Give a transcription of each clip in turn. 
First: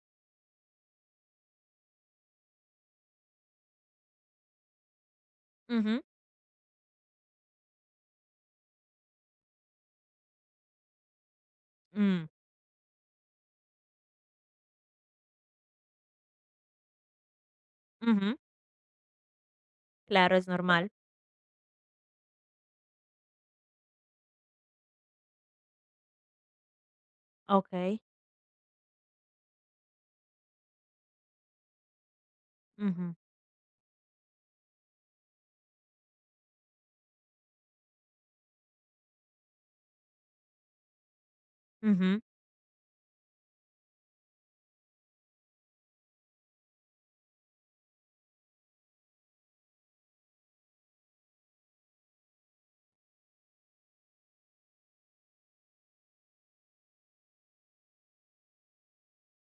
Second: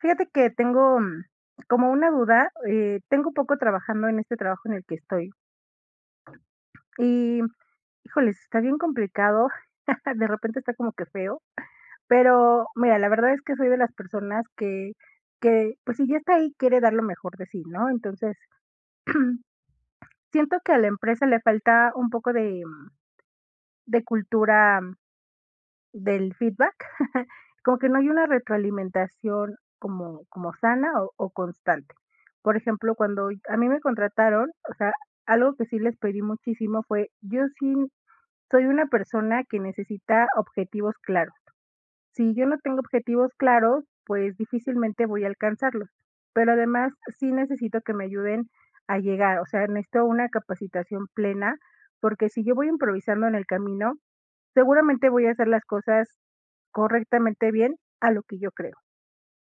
Fíjate que tengo, como una duda, tengo poco trabajando en este trabajo en el que estoy Ujú, y, híjoles, está bien complicado, de repente está como que feo, mm, pero mira, la verdad es que soy de las personas que, pues, si ya está ahí, quiere dar lo mejor de sí, ¿no? ujú, Entonces, claro, es siento que a la normal. empresa le falta un poco de cultura del feedback, como que no Okey, hay una retroalimentación como sana o constante. Por ejemplo, ujú, cuando a mí me contrataron, o sea, algo que sí les pedí muchísimo fue, yo sí soy una persona que necesita objetivos claros. ujú, Si yo no tengo objetivos claros, pues difícilmente voy a alcanzarlos, pero además sí necesito que me ayuden a llegar, o sea, necesito una capacitación plena, porque si yo voy improvisando en el camino, seguramente voy a hacer las cosas correctamente bien a lo que yo creo,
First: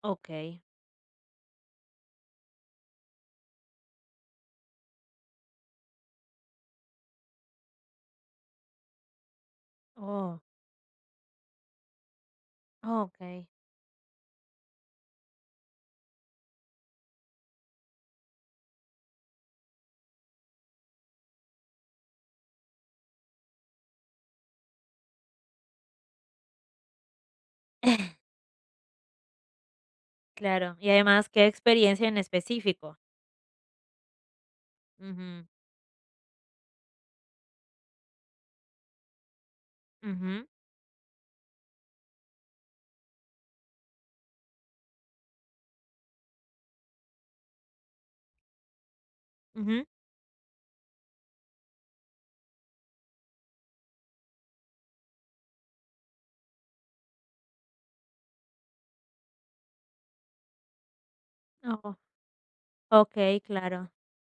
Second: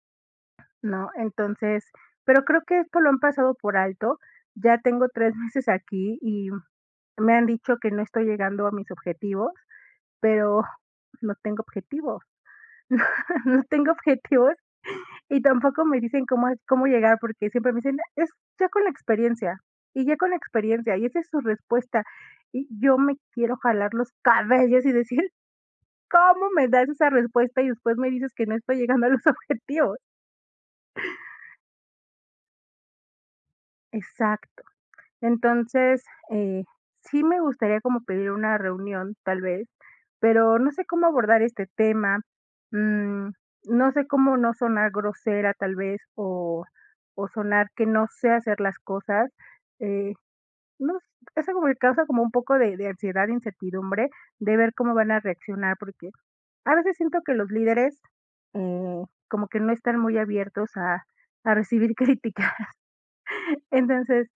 okey. ¿no? Entonces, pero creo que esto lo han pasado por alto. Ya tengo 3 meses aquí y me han dicho que no estoy llegando a mis objetivos, Oh, pero no tengo objetivos. okey. No tengo objetivos y tampoco me dicen cómo llegar, porque siempre me dicen: "Es ya con la experiencia, y ya con la experiencia", y esa es su respuesta. Y yo me quiero jalar los cabellos y decir: "¿Cómo me das esa respuesta? Y después me dices que no estoy llegando a los objetivos". Claro, y además, ¿qué experiencia en específico? Exacto. Ujú, Entonces, eh, sí me gustaría como pedir una reunión, tal vez, ujú, pero no sé cómo abordar este tema. mm, no sé cómo no sonar grosera, tal vez, o sonar que no sé hacer las cosas. ujú. eh, no, s- eso como que causa como un poco de ansiedad, de incertidumbre, de ver cómo van a reaccionar, porque a veces siento que los líderes eh, como que no están muy abiertos a recibir Oh, críticas. okey, claro. Entonces,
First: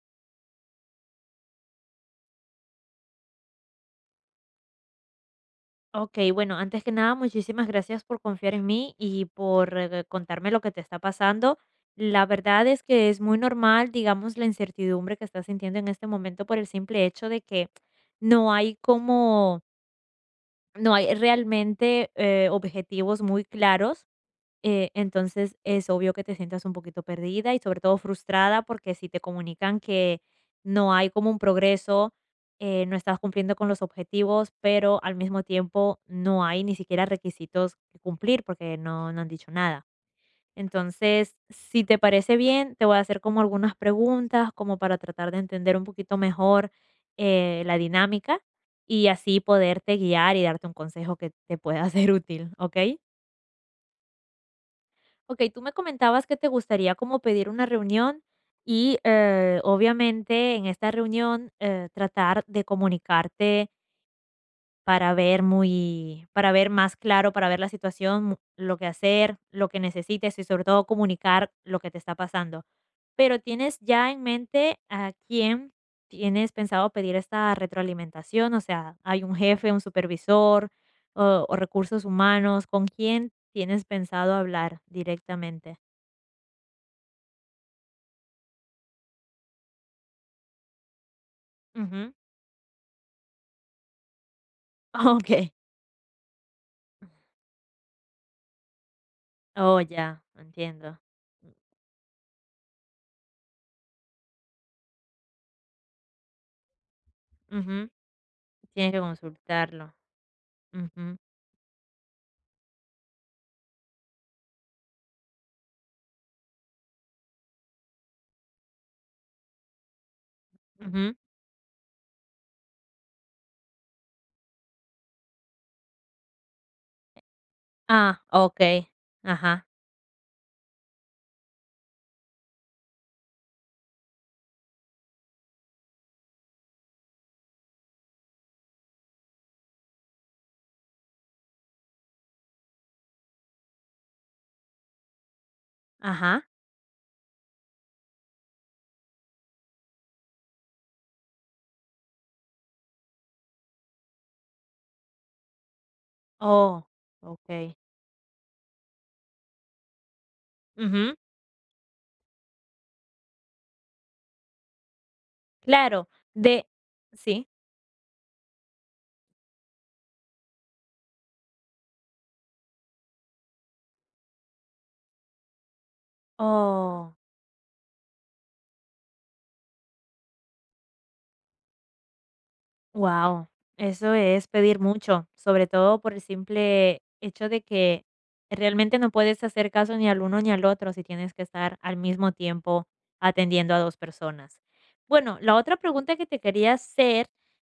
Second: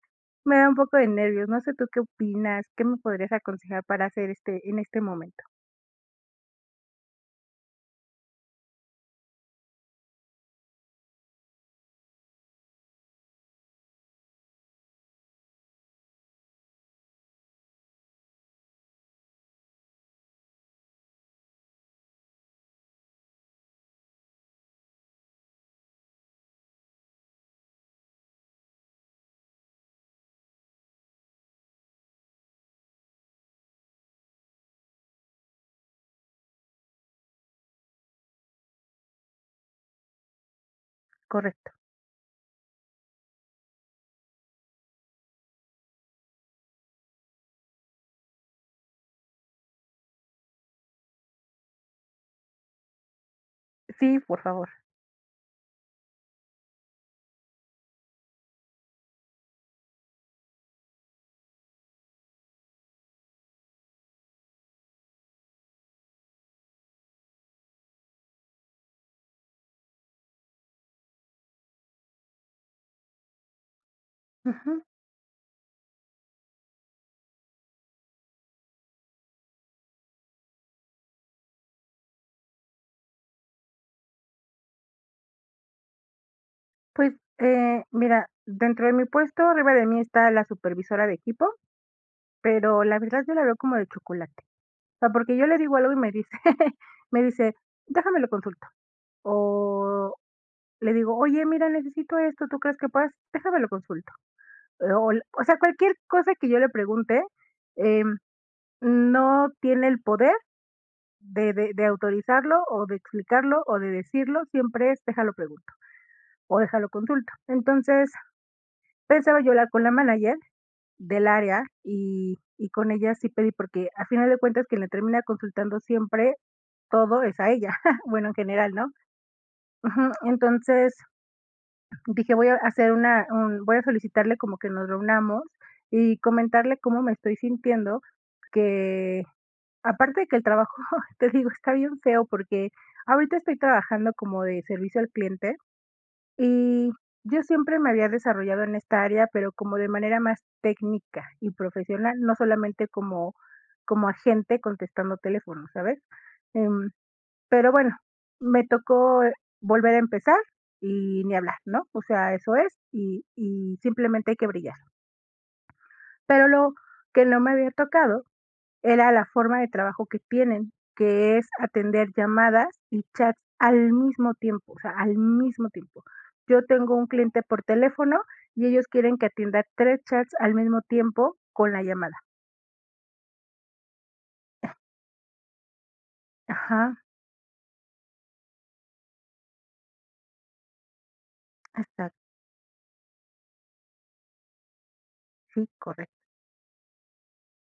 me da un poco de nervios. No sé tú qué opinas, ¿qué me podrías aconsejar para hacer este en este momento? Okey, bueno, antes que nada, muchísimas gracias por confiar en mí y por, contarme lo que te está pasando. La verdad es que es muy normal, digamos, la incertidumbre que estás sintiendo en este momento por el simple hecho de que no hay como No hay realmente, objetivos muy claros, entonces es obvio que te sientas un poquito perdida y sobre todo frustrada porque si te comunican que no hay como un progreso, no estás cumpliendo con los objetivos, pero al mismo tiempo no hay ni siquiera requisitos que cumplir porque no han dicho nada. Entonces, Correcto. si te parece bien, te voy a hacer como algunas preguntas, como para tratar de entender un poquito mejor la dinámica y así poderte guiar y darte un consejo que te pueda ser útil, ¿ok? Sí, por favor. Ok, tú me comentabas que te gustaría como pedir una reunión y obviamente en esta reunión tratar de comunicarte para ver más claro, para ver la situación, lo que hacer, lo que necesites y sobre todo comunicar lo que te está pasando. Pero, ¿tienes ya en mente Ujú. a quién tienes pensado pedir esta retroalimentación? O sea, ¿hay un jefe, un supervisor, o recursos humanos? ¿Con quién tienes pensado hablar directamente? Pues, mira, dentro de mi puesto, arriba de mí está la supervisora de equipo, Ujú. pero la verdad yo la veo como de chocolate. O sea, porque yo Okey. le digo algo y me dice, me dice, déjame lo consulto. Oh, O ya, le entiendo. digo, oye, mira, necesito esto, ¿tú crees que puedas? Déjame lo consulto. O sea, cualquier cosa que yo le pregunte, Ujú. em, Tienes que no tiene consultarlo. el poder Ujú, de autorizarlo, o de explicarlo, o de decirlo, siempre es déjalo pregunto, o déjalo consulto. Entonces, pensaba yo hablar con la manager ujú. del área y con ella sí pedí, porque a final de cuentas quien le termina consultando siempre todo es a ella, Ah, bueno, en general, okey. ¿no? Ajá, Ujú, entonces dije: "Voy a hacer una un voy a solicitarle como que nos reunamos y comentarle cómo me estoy sintiendo, que aparte de que el trabajo, te digo, está bien feo porque ahorita estoy trabajando como de servicio al cliente ajá. y yo siempre me había desarrollado en esta área, pero como de manera más técnica y profesional, no solamente como, como agente contestando teléfonos, ¿sabes? Oh, Em, pero okey. bueno, me tocó volver a empezar Ujú. y ni hablar, ¿no? O sea, eso es y simplemente hay que brillar. Claro, Pero de lo que no sí. me había tocado era la forma de trabajo que tienen, que es atender llamadas y chats al mismo tiempo, o sea, al mismo tiempo. Yo tengo un Oh. cliente por teléfono y ellos quieren que atienda 3 chats al mismo tiempo con la llamada. Wow, eso es pedir mucho, sobre todo por el simple Ajá, hecho de que realmente no puedes hacer caso ni al uno ni al otro si tienes que estar al exacto, mismo tiempo atendiendo a 2 personas. Bueno, la sí, otra pregunta correcto. que te quería hacer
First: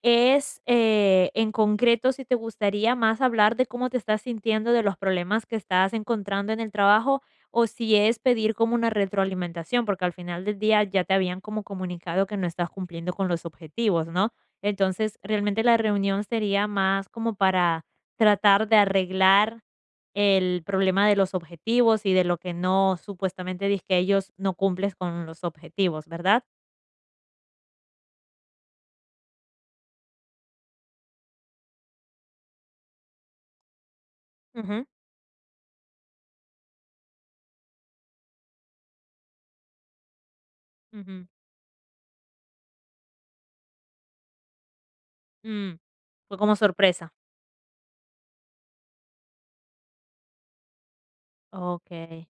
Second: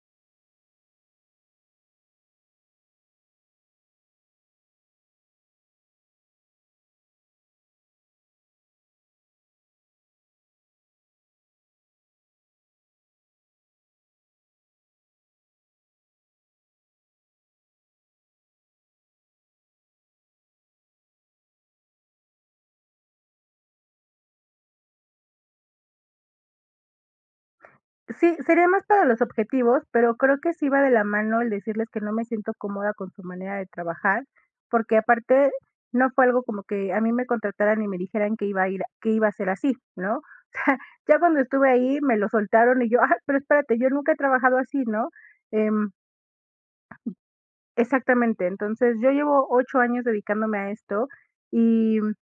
es, en concreto, si te gustaría más hablar de cómo te estás sintiendo, de los problemas que estás encontrando en el trabajo, o si es pedir como una retroalimentación, porque al final del día ya te habían como comunicado que no estás cumpliendo con los objetivos, ¿no? Entonces, realmente la reunión sería más como para tratar de arreglar el problema de los objetivos y de lo que no, supuestamente, dice que ellos no cumples con los objetivos, ¿verdad? Sí, sería más para los objetivos, pero creo que sí va de la mano el decirles que no me siento cómoda con su manera de trabajar, Ujú. porque aparte no fue algo como que a mí me contrataran y me dijeran que iba a ir, que iba a ser así, ¿no? O sea, ya Ujú. cuando estuve ahí me lo soltaron y yo, ah, pero espérate, yo nunca he trabajado así, ¿no? Mm. Em, Fue como sorpresa. exactamente, entonces yo llevo 8 años dedicándome a esto Okey.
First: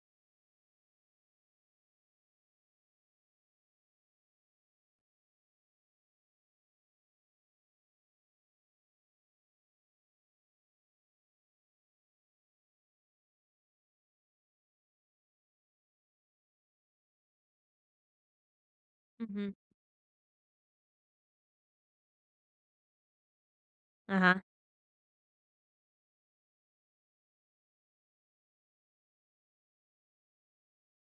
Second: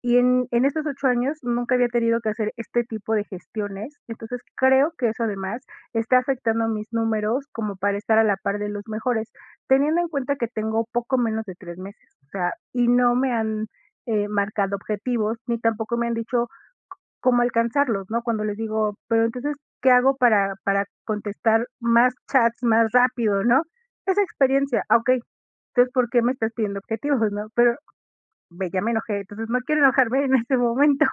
y en estos 8 años nunca había tenido que hacer este tipo de gestiones, entonces creo que eso además está afectando mis números como para estar a la par de los mejores, teniendo en cuenta que tengo poco menos de 3 meses, o sea, y no me han, marcado objetivos, ni tampoco me han dicho cómo alcanzarlos, ¿no? Cuando les digo: "Pero Ujú. entonces, ¿qué hago para contestar más chats más rápido?", ¿no? Esa Ajá. experiencia, ah, okey, entonces, ¿por qué me estás pidiendo objetivos, no? Pero me, ya me enojé, entonces no quiero enojarme en este momento.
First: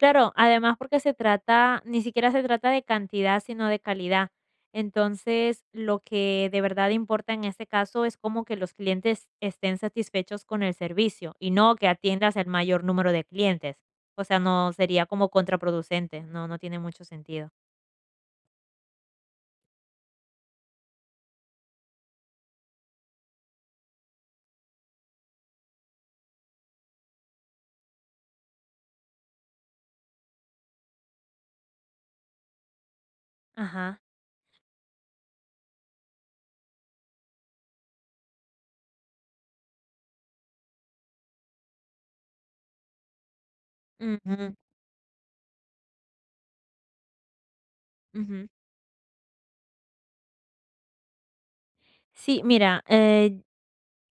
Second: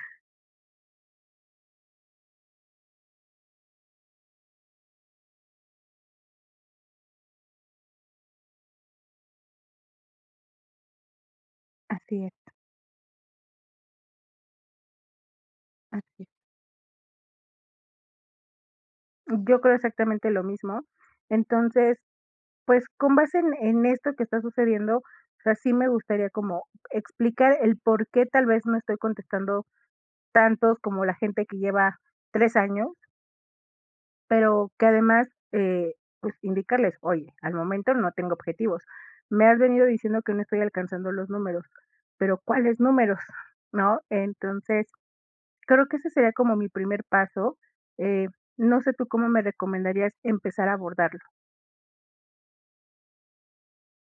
Claro, además porque se trata ni siquiera se trata de cantidad, sino de calidad. Entonces, lo que de verdad importa en este caso es como que los clientes estén satisfechos con el servicio y no que Así es, atiendas el mayor número de clientes. O sea, no sería como contraproducente, así es. no, no tiene mucho sentido. Yo creo exactamente lo mismo. Entonces, pues con base en esto que está sucediendo, o sea, sí me gustaría como explicar el por qué tal vez no estoy contestando tantos como la gente que lleva 3 años, Ajá, pero que además, pues indicarles, oye, al momento no tengo objetivos. Me has venido diciendo que no estoy alcanzando los números, pero ¿cuáles números? ¿No? ujú, Entonces, creo que ese sería como mi primer paso, eh, ujú. no sé tú cómo me recomendarías empezar a abordarlo. Sí, mira,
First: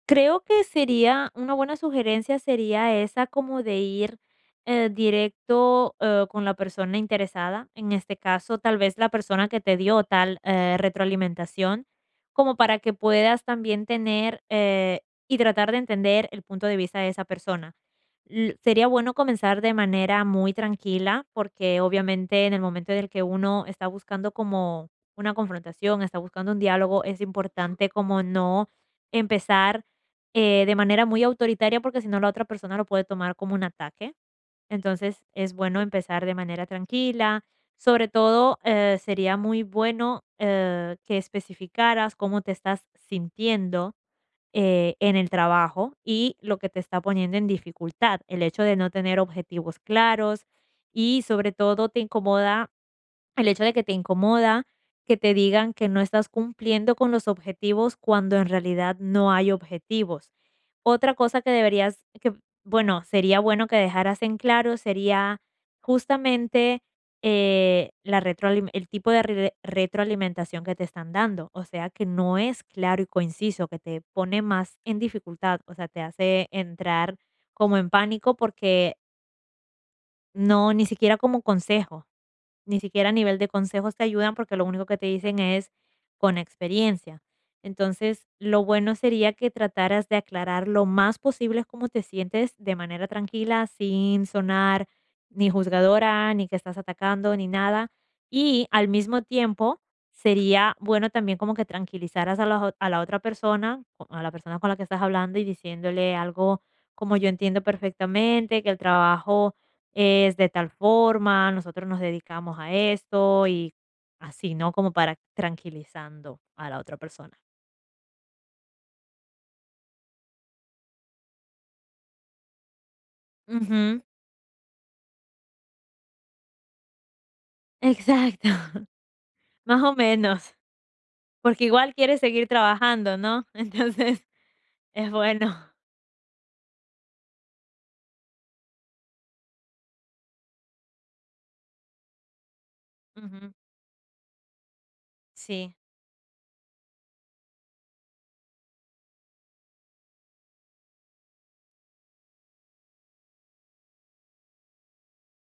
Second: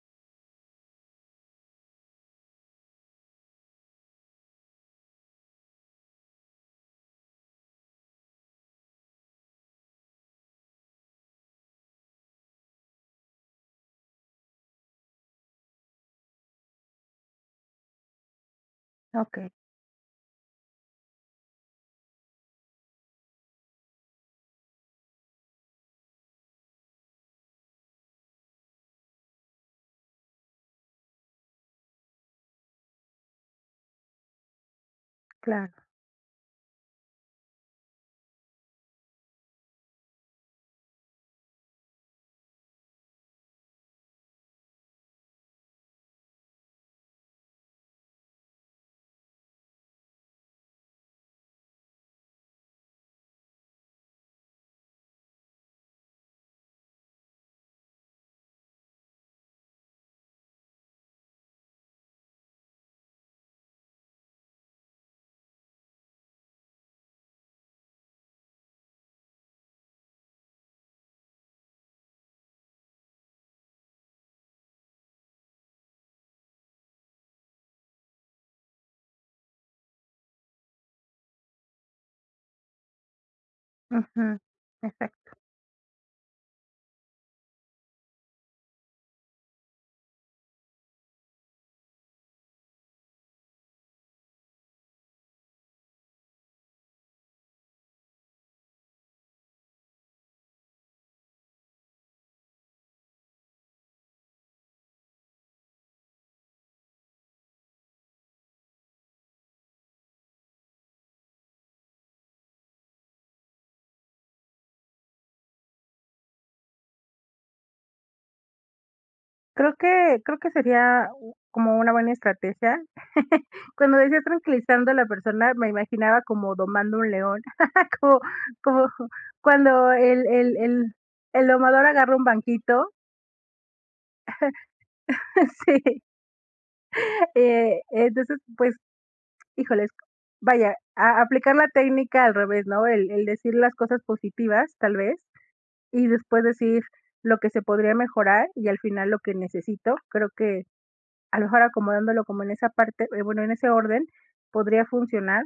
creo que sería una buena sugerencia sería esa como de ir, directo, con la persona interesada, en este caso, tal vez la persona que te dio tal, retroalimentación, como para que puedas también tener, y tratar de entender el punto de vista de esa persona. L Sería bueno Okey, comenzar de manera muy tranquila, porque obviamente en el momento en el que uno está buscando como una confrontación, está buscando un diálogo, es importante como no empezar de manera muy autoritaria, porque si no la otra persona lo puede tomar como un ataque. Entonces es bueno claro. empezar de manera tranquila. Sobre todo, sería muy bueno que especificaras cómo te estás sintiendo en el trabajo y lo que te está poniendo en dificultad, el hecho de no tener objetivos claros y sobre todo te incomoda el hecho de que te incomoda, que te digan que no estás cumpliendo con los objetivos cuando en realidad no hay objetivos. Otra cosa que deberías, que bueno, sería bueno que dejaras en claro sería justamente el tipo de retroalimentación que te están dando. O sea, que no es claro y conciso, que te pone más en dificultad, o sea, te hace entrar como en pánico porque no, ni siquiera como consejo. Ni siquiera a nivel de consejos te ayudan Ujú, porque lo único que te exacto. dicen es con experiencia. Entonces, lo bueno sería que trataras de aclarar lo más posible cómo te sientes de manera tranquila, sin sonar ni juzgadora, ni que estás atacando, ni nada. Y al mismo tiempo, sería bueno también como que tranquilizaras a la, a la otra persona, o a la persona con la que estás hablando y diciéndole algo como yo entiendo perfectamente, que el trabajo es de tal forma, nosotros nos dedicamos a esto y así, ¿no? Como para tranquilizando a la otra persona. Creo que sería u como una buena estrategia. Cuando Ujú, decía tranquilizando a la persona, me imaginaba como domando un león, como exacto, como más cuando o el menos, el el el porque domador igual agarra quiere un seguir banquito, trabajando, ¿no? Entonces, es bueno. sí, entonces, pues, híjoles, vaya, a aplicar la técnica al revés, ¿no? El Ujú, decir las cosas positivas, tal vez, sí, y después decir lo que se podría mejorar y al final lo que necesito. Creo que a lo mejor acomodándolo como en esa parte, bueno, en ese orden, podría funcionar.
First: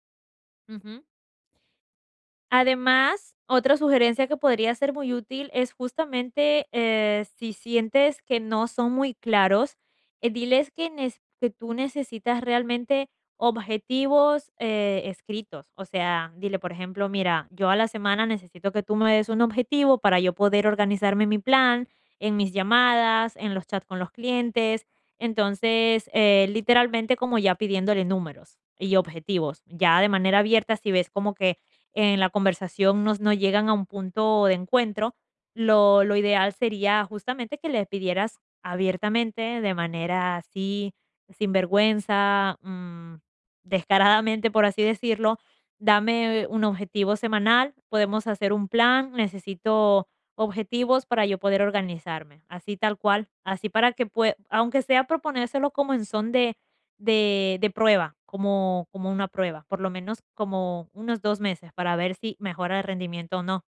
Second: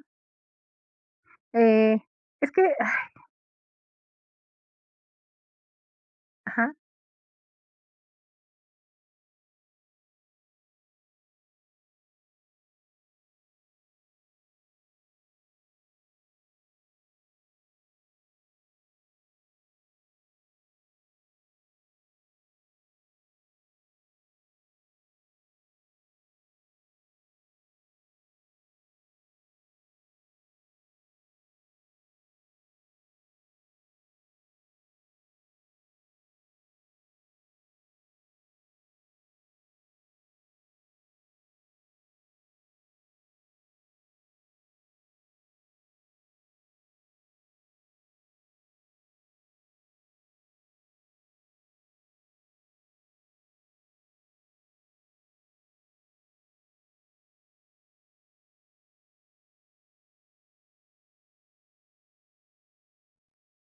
ujú. Eh, es que Además, otra sugerencia que podría ser muy útil es justamente, ajá, si sientes que no son muy claros, diles que tú necesitas realmente objetivos, escritos. O sea, dile, por ejemplo: "Mira, yo a la semana necesito que tú me des un objetivo para yo poder organizarme mi plan, en mis llamadas, en los chats con los clientes". Entonces, literalmente como ya pidiéndole números y objetivos. Ya de manera abierta, si ves como que en la conversación no llegan a un punto de encuentro, lo ideal sería justamente que le pidieras abiertamente, de manera así, sin vergüenza, descaradamente, por así decirlo: "Dame un objetivo semanal, podemos hacer un plan, necesito objetivos para yo poder organizarme", así tal cual, así para que pue aunque sea proponérselo como en son de prueba, como una prueba, por lo menos como unos 2 meses para ver si mejora el rendimiento o no.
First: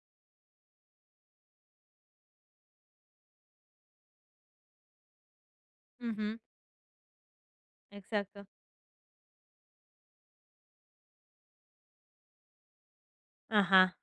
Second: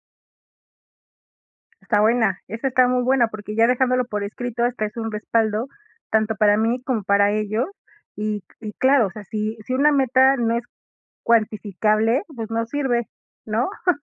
está buena, esa está muy buena, porque ya dejándolo por escrito, hasta es un respaldo tanto Ujú, para mí como para ellos. Y exacto. y claro, o sea, si si una meta no es cuantificable, pues no sirve, ¿no? Ajá,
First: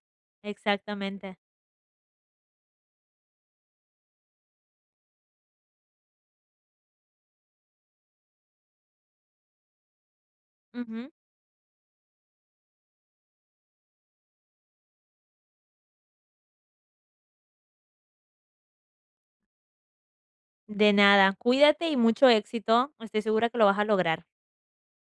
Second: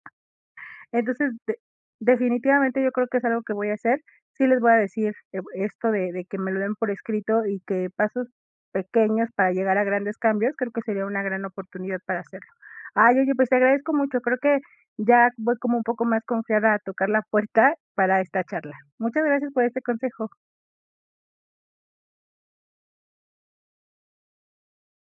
Entonces, exactamente. de definitivamente yo creo que es algo que voy a hacer. Sí les voy a decir, esto de que me lo den por escrito y que pasos pequeños para llegar a grandes cambios, creo que sería Ujú. una gran oportunidad para hacerlo. Ay, oye, pues te agradezco mucho. Creo que ya voy como un poco más confiada a tocar la puerta para esta charla. Muchas gracias por este consejo. De nada, cuídate y mucho éxito, estoy segura que lo vas a lograr.